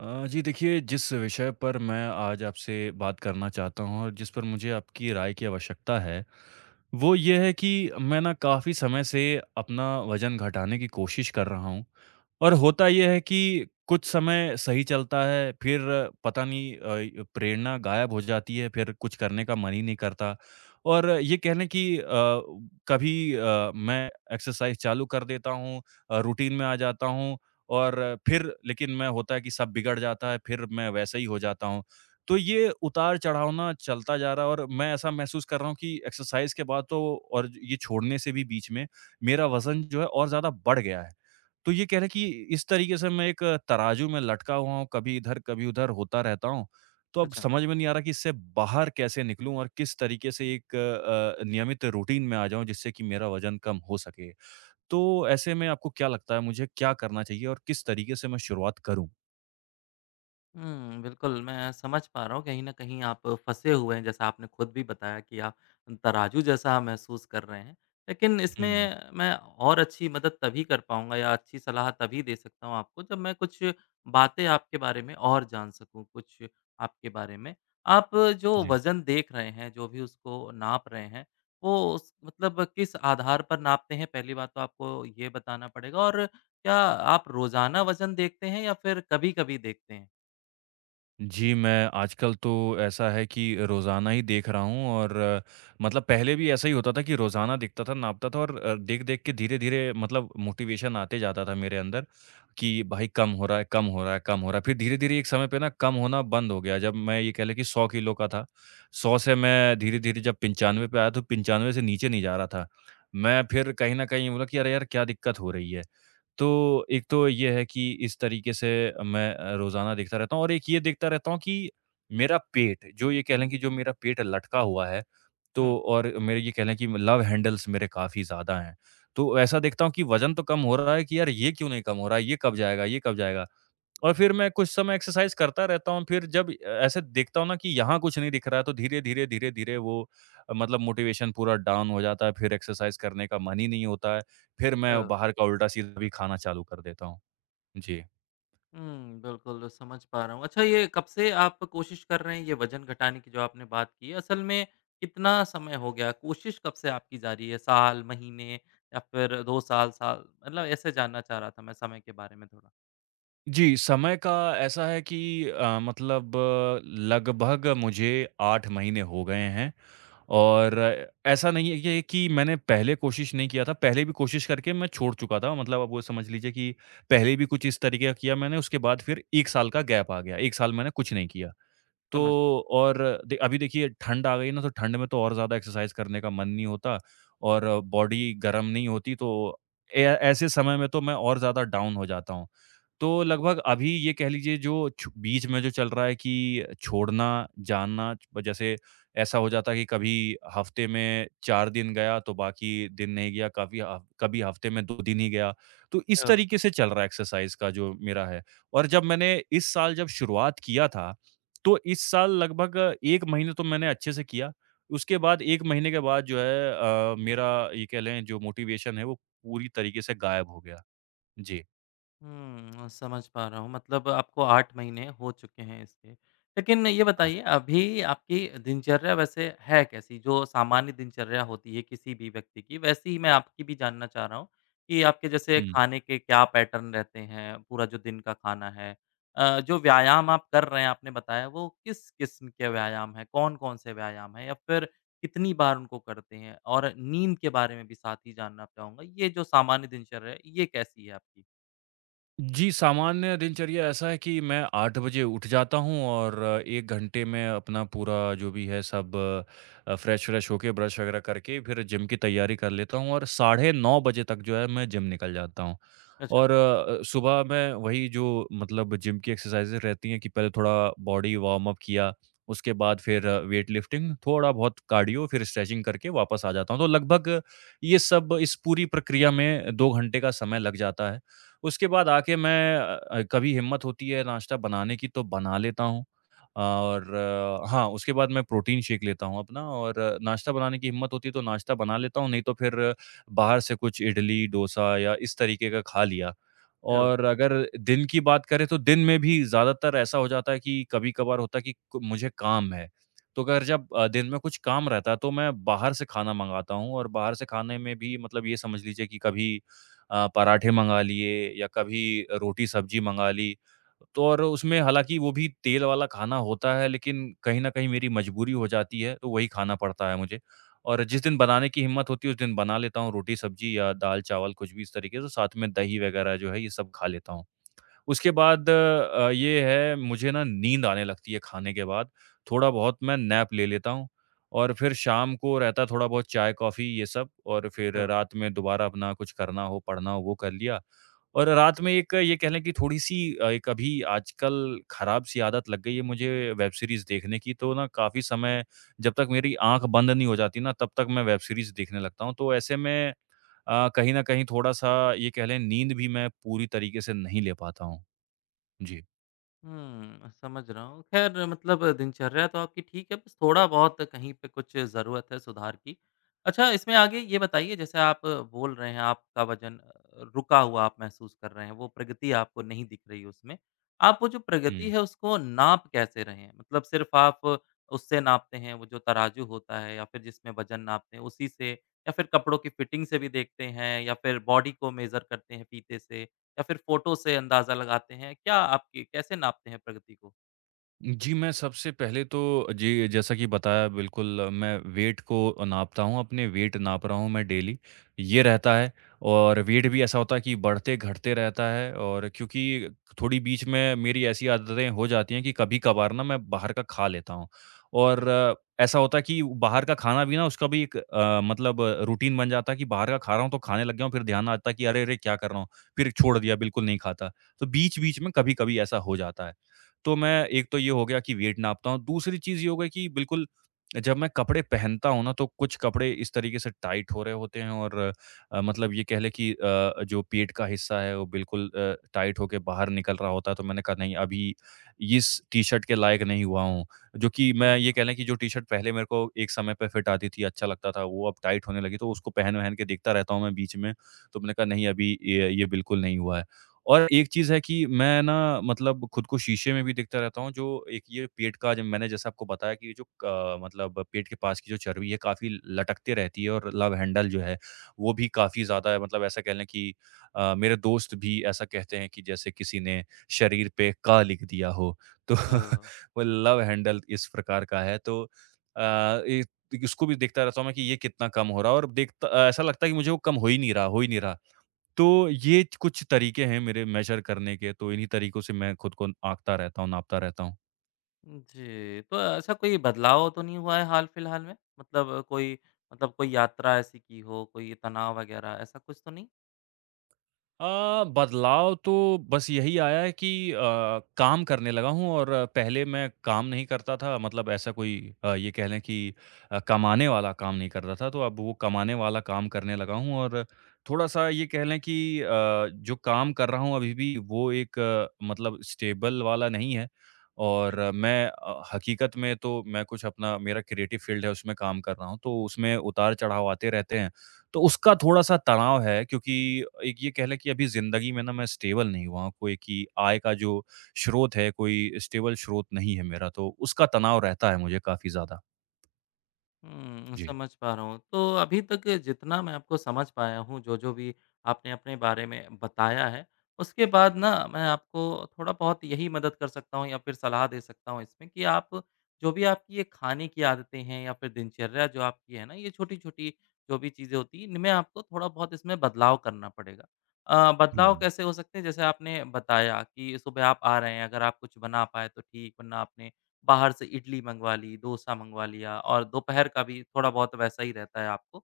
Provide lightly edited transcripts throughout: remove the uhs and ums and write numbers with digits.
जी देखिए, जिस विषय पर मैं आज आपसे बात करना चाहता हूँ और जिस पर मुझे आपकी राय की आवश्यकता है, वो ये है कि मैं ना काफ़ी समय से अपना वज़न घटाने की कोशिश कर रहा हूँ। और होता ये है कि कुछ समय सही चलता है, फिर पता नहीं अ, य प्रेरणा गायब हो जाती है, फिर कुछ करने का मन ही नहीं करता। और ये कह लें कि कभी मैं एक्सरसाइज़ चालू कर देता हूँ, रूटीन में आ जाता हूँ और फिर लेकिन मैं होता है कि सब बिगड़ जाता है, फिर मैं वैसा ही हो जाता हूँ। तो ये उतार-चढ़ाव ना चलता जा रहा है और मैं ऐसा महसूस कर रहा हूँ कि एक्सरसाइज़ के बाद तो और ये छोड़ने से भी बीच में मेरा वज़न जो है और ज़्यादा बढ़ गया है। तो ये कह लें कि इस तरीके से मैं एक तराजू में लटका हुआ हूँ, कभी इधर, कभी उधर होता रहता हूँ। तो अब अच्छा। समझ में नहीं आ रहा कि इससे बाहर कैसे निकलूँ और किस तरीके से एक नियमित रूटीन में आ जाऊँ जिससे कि मेरा वज़न कम हो सके। तो ऐसे में आपको क्या लगता है मुझे क्या करना चाहिए और किस तरीके से मैं शुरुआत करूँ? बिल्कुल, मैं समझ पा रहा हूँ कहीं न कहीं आप फँसे हुए हैं, जैसा आपने खुद भी बताया कि आप तराजू जैसा महसूस कर रहे हैं। लेकिन हुँ, इसमें मैं और अच्छी मदद तभी कर पाऊँगा या अच्छी सलाह तभी दे सकता हूँ आपको, जब मैं कुछ बातें आपके बारे में और जान सकूँ, कुछ आपके बारे में। आप जो जी। वज़न देख रहे हैं, जो भी उसको नाप रहे हैं, वो उस मतलब किस आधार पर नापते हैं? पहली बात तो आपको ये बताना पड़ेगा और क्या आप रोज़ाना वज़न देखते हैं या फिर कभी-कभी देखते हैं? जी, मैं आजकल तो ऐसा है कि रोज़ाना ही देख रहा हूँ और मतलब पहले भी ऐसा ही होता था कि रोज़ाना दिखता था, नापता था और देख-देख के धीरे-धीरे मतलब मोटिवेशन आते जाता था मेरे अंदर कि भाई कम हो रहा है, कम हो रहा है, कम हो रहा है। फिर धीरे-धीरे एक समय पे ना कम होना बंद हो गया। जब मैं ये कह लें कि 100 किलो का था, 100 से मैं धीरे-धीरे जब 95 पे आया तो 95 से नीचे नहीं जा रहा था। मैं फिर कहीं न कहीं बोला कि अरे यार! क्या दिक्कत हो रही है? तो एक तो ये है कि इस तरीके से मैं रोज़ाना देखता रहता हूँ और एक ये देखता रहता हूँ कि मेरा पेट, जो ये कह लें कि जो मेरा पेट लटका हुआ है, तो हुँ। और मेरे ये कह लें कि लव हैंडल्स मेरे काफ़ी ज़्यादा हैं। तो ऐसा देखता हूँ कि वज़न तो कम हो रहा है कि यार ये क्यों नहीं कम हो रहा है, ये कब जाएगा, ये कब जाएगा? और फिर मैं कुछ समय एक्सरसाइज़ करता रहता हूँ, फिर जब ऐसे देखता हूँ ना कि यहाँ कुछ नहीं दिख रहा है, तो धीरे-धीरे, धीरे-धीरे वो मतलब मोटिवेशन पूरा डाउन हो जाता है, फिर एक्सरसाइज़ करने का मन ही नहीं होता है, फिर मैं अ, बाहर का उल्टा-सीधा भी खाना चालू कर देता हूँ। जी। हुँ, बिल्कुल समझ पा रहा हूँ। अच्छा ये कब से आप कोशिश कर रहे हैं ये वज़न घटाने की जो आपने बात की है, असल में कितना समय हो गया? कोशिश कब से आपकी जारी है? साल, महीने या फिर 2 साल, साल? मतलब ऐसे जानना चाह रहा था मैं समय के बारे में थोड़ा। जी, समय का ऐसा है कि मतलब लगभग मुझे 8 महीने हो गए हैं। और ऐसा नहीं है कि मैंने पहले कोशिश नहीं किया था, पहले भी कोशिश करके मैं छोड़ चुका था। मतलब आप वो समझ लीजिए कि पहले भी कुछ इस तरीके का किया मैंने, उसके बाद फिर 1 साल का गैप आ गया। 1 साल मैंने कुछ नहीं किया। तो समझ और दे अभी देखिए ठंड आ गई ना, तो ठंड में तो और ज़्यादा एक्सरसाइज़ करने का मन नहीं होता और बॉडी गर्म नहीं होती, तो ए ऐसे समय में तो मैं और ज़्यादा डाउन हो जाता हूँ। तो लगभग अभी ये कह लीजिए जो छ बीच में जो चल रहा है कि छोड़ना, जाना जैसे, ऐसा हो जाता है कि कभी हफ़्ते में 4 दिन गया तो बाकी दिन नहीं गया, काफ़ी ह कभी हफ़्ते में 2 दिन ही गया। तो इस अ तरीके से चल रहा है एक्सरसाइज़ का जो मेरा है। और जब मैंने इस साल जब शुरुआत किया था तो इस साल लगभग 1 महीने तो मैंने अच्छे से किया। उसके बाद 1 महीने के बाद जो है मेरा ये कह लें जो मोटिवेशन है वो पूरी तरीके से गायब हो गया। जी, हुँ, अ, समझ पा रहा हूँ मतलब आपको 8 महीने हो चुके हैं इसके। लेकिन ये हाँ। बताइए अभी आपकी दिनचर्या वैसे है कैसी? जो सामान्य दिनचर्या होती है किसी भी व्यक्ति की, वैसी ही मैं आपकी भी जानना चाह रहा हूँ कि आपके जैसे हुँ। खाने के क्या पैटर्न रहते हैं? पूरा जो दिन का खाना है जो व्यायाम आप कर रहे हैं आपने बताया वो किस किस्म के व्यायाम हैं? कौन-कौन से व्यायाम हैं? या फिर कितनी बार उनको करते हैं? और नींद के बारे में भी साथ ही जानना चाहूँगा। ये जो सामान्य दिनचर्या है, ये कैसी है आपकी? जी, सामान्य दिनचर्या ऐसा है कि मैं 8 बजे उठ जाता हूँ और 1 घंटे में अपना पूरा जो भी है सब फ्रेश-व्रेश होके ब्रश वगैरह करके फिर जिम की तैयारी कर लेता हूँ और साढ़े 9 बजे तक जो है मैं जिम निकल जाता हूँ। और सुबह में वही जो मतलब जिम की एक्सरसाइजेज़ रहती हैं कि पहले थोड़ा बॉडी वार्म अप किया, उसके बाद फिर वेट लिफ्टिंग, थोड़ा बहुत कार्डियो, फिर स्ट्रेचिंग करके वापस आ जाता हूँ। तो लगभग ये सब इस पूरी प्रक्रिया में 2 घंटे का समय लग जाता है। उसके बाद आके मैं कभी हिम्मत होती है नाश्ता बनाने की तो बना लेता हूँ और हाँ, उसके बाद मैं प्रोटीन शेक लेता हूँ अपना और नाश्ता बनाने की हिम्मत होती है तो नाश्ता बना लेता हूँ, नहीं तो फिर बाहर से कुछ इडली, डोसा या इस तरीके का खा लिया। ओह! और अगर दिन की बात करें तो दिन में भी ज़्यादातर ऐसा हो जाता है कि कभी-कभार होता है कि क मुझे काम है। तो अगर जब दिन में कुछ काम रहता है तो मैं बाहर से खाना मँगाता हूँ और बाहर से खाने में भी मतलब ये समझ लीजिए कि कभी पराठे मँगा लिए या कभी रोटी-सब्जी मँगा ली। तो और उसमें हालाँकि वो भी तेल वाला खाना होता है लेकिन कहीं न कहीं मेरी मजबूरी हो जाती है, तो वही खाना पड़ता है मुझे। और अच्छा, जिस दिन बनाने की हिम्मत होती है उस दिन बना लेता हूँ रोटी सब्जी या दाल-चावल कुछ भी इस तरीके से, साथ में दही वगैरह जो है ये सब खा लेता हूँ। उसके बाद ये है मुझे ना नींद आने लगती है खाने के बाद, थोड़ा बहुत मैं नैप ले लेता हूँ और फिर शाम को रहता है थोड़ा बहुत चाय-कॉफ़ी ये सब और फिर ओह! रात में दोबारा अपना कुछ करना हो, पढ़ना हो वो कर लिया। और रात में एक ये कह लें कि थोड़ी-सी एक अभी आजकल खराब सी आदत लग गई है मुझे वेब सीरीज़ देखने की, तो ना काफ़ी समय जब तक मेरी आँख बंद नहीं हो जाती ना, तब तक मैं वेब सीरीज़ देखने लगता हूँ। तो ऐसे में कहीं न कहीं थोड़ा-सा ये कह लें नींद भी मैं पूरी तरीके से नहीं ले पाता हूँ। जी। समझ रहा हूँ। ख़ैर मतलब दिनचर्या तो आपकी ठीक है, बस थोड़ा-बहुत कहीं पे कुछ ज़रूरत है सुधार की। अच्छा, इसमें आगे ये बताइए जैसे आप बोल रहे हैं आपका वज़न रुका हुआ आप महसूस कर रहे हैं, वो प्रगति आपको नहीं दिख रही उसमें। आप वो जो प्रगति हुँ। है उसको नाप कैसे रहे हैं? मतलब सिर्फ़ आप उससे नापते हैं, वो जो तराजू होता है या फिर जिसमें वज़न नापते हैं उसी से या फिर कपड़ों की फ़िटिंग से भी देखते हैं या फिर बॉडी को मेज़र करते हैं फीते से? या फिर फ़ोटो से अंदाज़ा लगाते हैं? क्या आपकी कैसे नापते हैं प्रगति को? जी, मैं सबसे पहले तो जी, जैसा कि बताया बिल्कुल मैं वेट को नापता हूँ, अपने वेट नाप रहा हूँ मैं डेली, ये रहता है और वेट भी ऐसा होता है कि बढ़ते-घटते रहता है और क्योंकि थोड़ी बीच में मेरी ऐसी आदतें हो जाती हैं कि कभी-कभार ना मैं बाहर का खा लेता हूँ अच्छा, और ऐसा होता है कि बाहर का खाना भी ना उसका भी एक मतलब रूटीन बन जाता है कि बाहर का खा रहा हूँ तो खाने लग गया हूँ, फिर ध्यान आता है कि अरे! अरे! क्या कर रहा हूँ? फिर छोड़ दिया, बिल्कुल नहीं खाता। तो बीच-बीच में कभी-कभी ऐसा हो जाता है। तो मैं एक तो ये हो गया कि वेट नापता हूँ, दूसरी चीज़ ये हो गई कि बिल्कुल जब मैं कपड़े पहनता हूँ ना, तो कुछ कपड़े इस तरीके से टाइट हो रहे होते हैं और मतलब ये कह लें कि जो पेट का हिस्सा है वो बिल्कुल टाइट होके बाहर निकल रहा होता है, तो मैंने कहा नहीं अभी इस टी-शर्ट के लायक नहीं हुआ हूँ। जो कि मैं समझ ये रहा कह हूँ। लें कि जो टी-शर्ट पहले मेरे को एक समय पे फिट आती थी, अच्छा लगता था, वो अब टाइट होने लगी, तो उसको पहन-वहन के देखता रहता हूँ मैं बीच में, तो मैंने कहा नहीं अभी ये बिल्कुल नहीं हुआ है। और एक चीज़ है कि मैं ना मतलब खुद को शीशे में भी देखता रहता हूँ, जो एक ये पेट का जो मैंने जैसा आपको बताया कि जो क मतलब पेट के पास की जो चर्बी है, काफ़ी लटकते रहती है और लव हैंडल जो है, वो भी काफ़ी ज़्यादा मतलब ऐसा कह लें कि मेरे दोस्त भी ऐसा कहते हैं कि जैसे किसी ने शरीर पे "क" लिख दिया हो, तो अ, वो लव हैंडल इस प्रकार का है। तो अ, ए उसको भी देखता रहता हूँ मैं कि ये कितना कम हो रहा है और देखता ऐसा लगता है कि मुझे वो कम हो ही नहीं रहा, हो ही नहीं रहा। तो ये कुछ तरीके हैं मेरे मेज़र करने के, तो इन्हीं तरीकों से मैं खुद को आँकता रहता हूँ, नापता रहता हूँ। जी, तो ऐसा कोई बदलाव तो नहीं हुआ है हाल-फिलहाल में? मतलब कोई यात्रा ऐसी की हो, कोई तनाव वगैरह ऐसा कुछ तो नहीं? बदलाव तो बस यही आया है कि काम करने लगा हूँ और पहले मैं काम नहीं करता था मतलब ऐसा कोई ये कह लें कि कमाने वाला काम नहीं करता था तो अब वो कमाने वाला काम करने लगा हूँ और थोड़ा-सा ये कह लें कि अ, जो काम कर रहा हूँ अभी भी वो एक मतलब स्टेबल वाला नहीं है और मैं हकीकत में तो मैं कुछ अपना मेरा क्रिएटिव फील्ड है उसमें काम कर रहा हूँ तो उसमें उतार-चढ़ाव आते रहते हैं। तो उसका थोड़ा-सा तनाव है क्योंकि एक ये कह लें कि अभी ज़िंदगी में ना मैं स्टेबल नहीं हुआ हूँ, कोई कि आय का जो स्रोत है, कोई स्टेबल स्रोत नहीं है मेरा, तो उसका तनाव रहता है मुझे काफ़ी ज़्यादा। जी। समझ पा रहा हूँ। तो अभी तक जितना मैं आपको समझ पाया हूँ, जो-जो भी आपने अपने बारे में बताया है, उसके बाद ना मैं आपको थोड़ा-बहुत यही मदद कर सकता हूँ या फिर सलाह दे सकता हूँ इसमें कि आप जो भी आपकी ये खाने की आदतें हैं या फिर दिनचर्या जो आपकी है ना, ये छोटी-छोटी जो भी चीज़ें होती हैं, इनमें आपको थोड़ा-बहुत इसमें बदलाव करना पड़ेगा। बदलाव हुँ। कैसे हो सकते हैं? जैसे आपने बताया कि सुबह आप आ रहे हैं, अगर आप कुछ बना पाएँ तो ठीक, वरना आपने बाहर से इडली मँगवा ली, डोसा मँगवा लिया और दोपहर का भी थोड़ा बहुत वैसा ही रहता है आपको।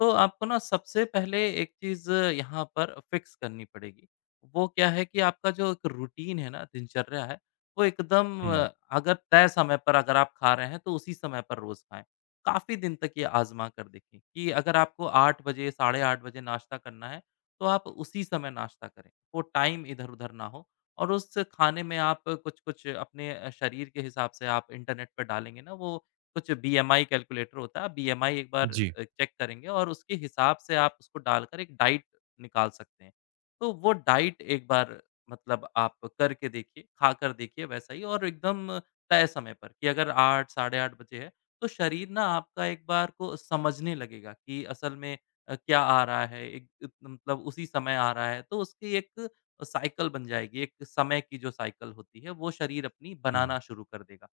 तो आपको ना सबसे पहले एक चीज़ यहाँ पर फिक्स करनी पड़ेगी। वो क्या है कि आपका जो एक रूटीन है ना, दिनचर्या है, वो एकदम हुँ। अगर तय समय पर अगर आप खा रहे हैं, तो उसी समय पर रोज़ खाएँ। काफ़ी दिन तक ये आज़मा कर देखें कि अगर आपको 8 बजे, साढ़े 8 बजे नाश्ता करना है, तो आप उसी समय नाश्ता करें। वो टाइम इधर-उधर ना हो और उस खाने में आप कुछ-कुछ अपने शरीर के हिसाब से आप इंटरनेट पे डालेंगे ना, वो कुछ बीएमआई कैलकुलेटर होता है, आप बीएमआई एक बार जी। चेक करेंगे और उसके हिसाब से आप उसको डालकर एक डाइट निकाल सकते हैं। तो वो डाइट एक बार मतलब आप करके देखिए, खाकर देखिए वैसा ही और एकदम तय समय पर कि अगर 8 साढ़े 8 बजे है, तो शरीर ना आपका एक बार को समझने लगेगा कि असल में क्या आ रहा है, एक इत मतलब उसी समय आ रहा है, तो उसकी एक साइकिल बन जाएगी, एक समय की जो साइकिल होती है, वो शरीर अपनी हुँ, बनाना शुरू कर देगा।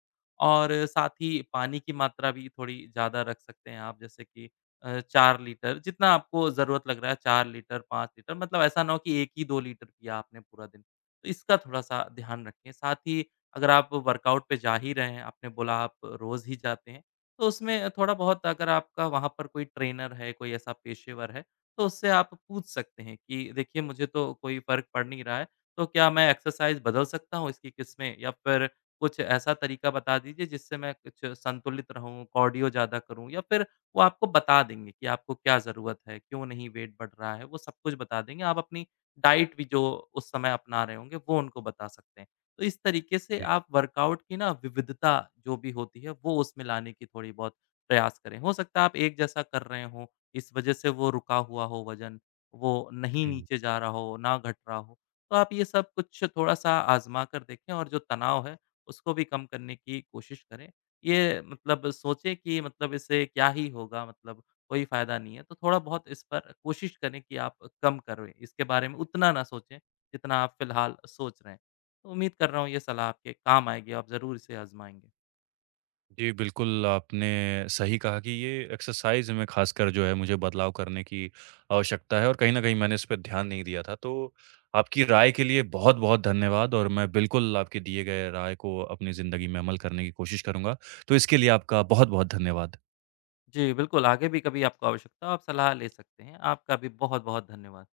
और साथ ही पानी की मात्रा भी थोड़ी ज़्यादा रख सकते हैं आप जैसे कि 4 लीटर जितना आपको ज़रूरत लग रहा है 4 लीटर, 5 लीटर मतलब ऐसा ना हो कि 1 ही 2 लीटर पिया आपने पूरा दिन। तो इसका थोड़ा-सा ध्यान रखें। साथ ही अगर आप वर्कआउट पे जा ही रहे हैं, आपने बोला आप रोज़ ही जाते हैं, तो उसमें थोड़ा-बहुत अगर आपका वहाँ पर कोई ट्रेनर है, कोई ऐसा पेशेवर है, तो उससे आप पूछ सकते हैं कि देखिए मुझे तो कोई फ़र्क पड़ नहीं रहा है, तो क्या मैं एक्सरसाइज़ बदल सकता हूँ इसकी किस्में या फिर कुछ ऐसा तरीका बता दीजिए जिससे मैं कुछ संतुलित रहूँ, कार्डियो ज़्यादा करूँ या फिर वो आपको बता देंगे कि आपको क्या ज़रूरत है, क्यों नहीं वेट बढ़ रहा है, वो सब कुछ बता देंगे। आप अपनी डाइट भी जो उस समय अपना रहे होंगे, वो उनको बता सकते हैं। तो इस तरीके से जी। आप वर्कआउट की ना विविधता जो भी होती है, वो उसमें लाने की थोड़ी बहुत प्रयास करें। हो सकता है आप एक जैसा कर रहे हों, इस वजह से वो रुका हुआ हो वज़न, वो नहीं हुँ। नीचे जा रहा हो, ना घट रहा हो। तो आप ये सब कुछ थोड़ा-सा आज़मा कर देखें और जो तनाव है, उसको भी कम करने की कोशिश करें। ये मतलब सोचें कि मतलब इससे क्या ही होगा मतलब कोई फ़ायदा नहीं है, तो थोड़ा-बहुत इस पर कोशिश करें कि आप कम करें, इसके बारे में उतना ना सोचें, जितना आप फ़िलहाल सोच रहे हैं। तो उम्मीद कर रहा हूँ ये सलाह आपके काम आएगी, आप ज़रूर इसे आज़माएँगे। जी, बिल्कुल आपने सही कहा कि ये एक्सरसाइज़ में ख़ासकर जो है मुझे बदलाव करने की आवश्यकता है और कहीं न कहीं मैंने इस पे ध्यान नहीं दिया था। तो आपकी राय के लिए बहुत-बहुत धन्यवाद और मैं बिल्कुल आपके दिए गए राय को अपनी ज़िंदगी में अमल करने की कोशिश करूँगा। तो इसके लिए आपका बहुत-बहुत धन्यवाद। जी, बिल्कुल आगे भी कभी आपको आवश्यकता हो आप सलाह ले सकते हैं। आपका भी बहुत-बहुत धन्यवाद।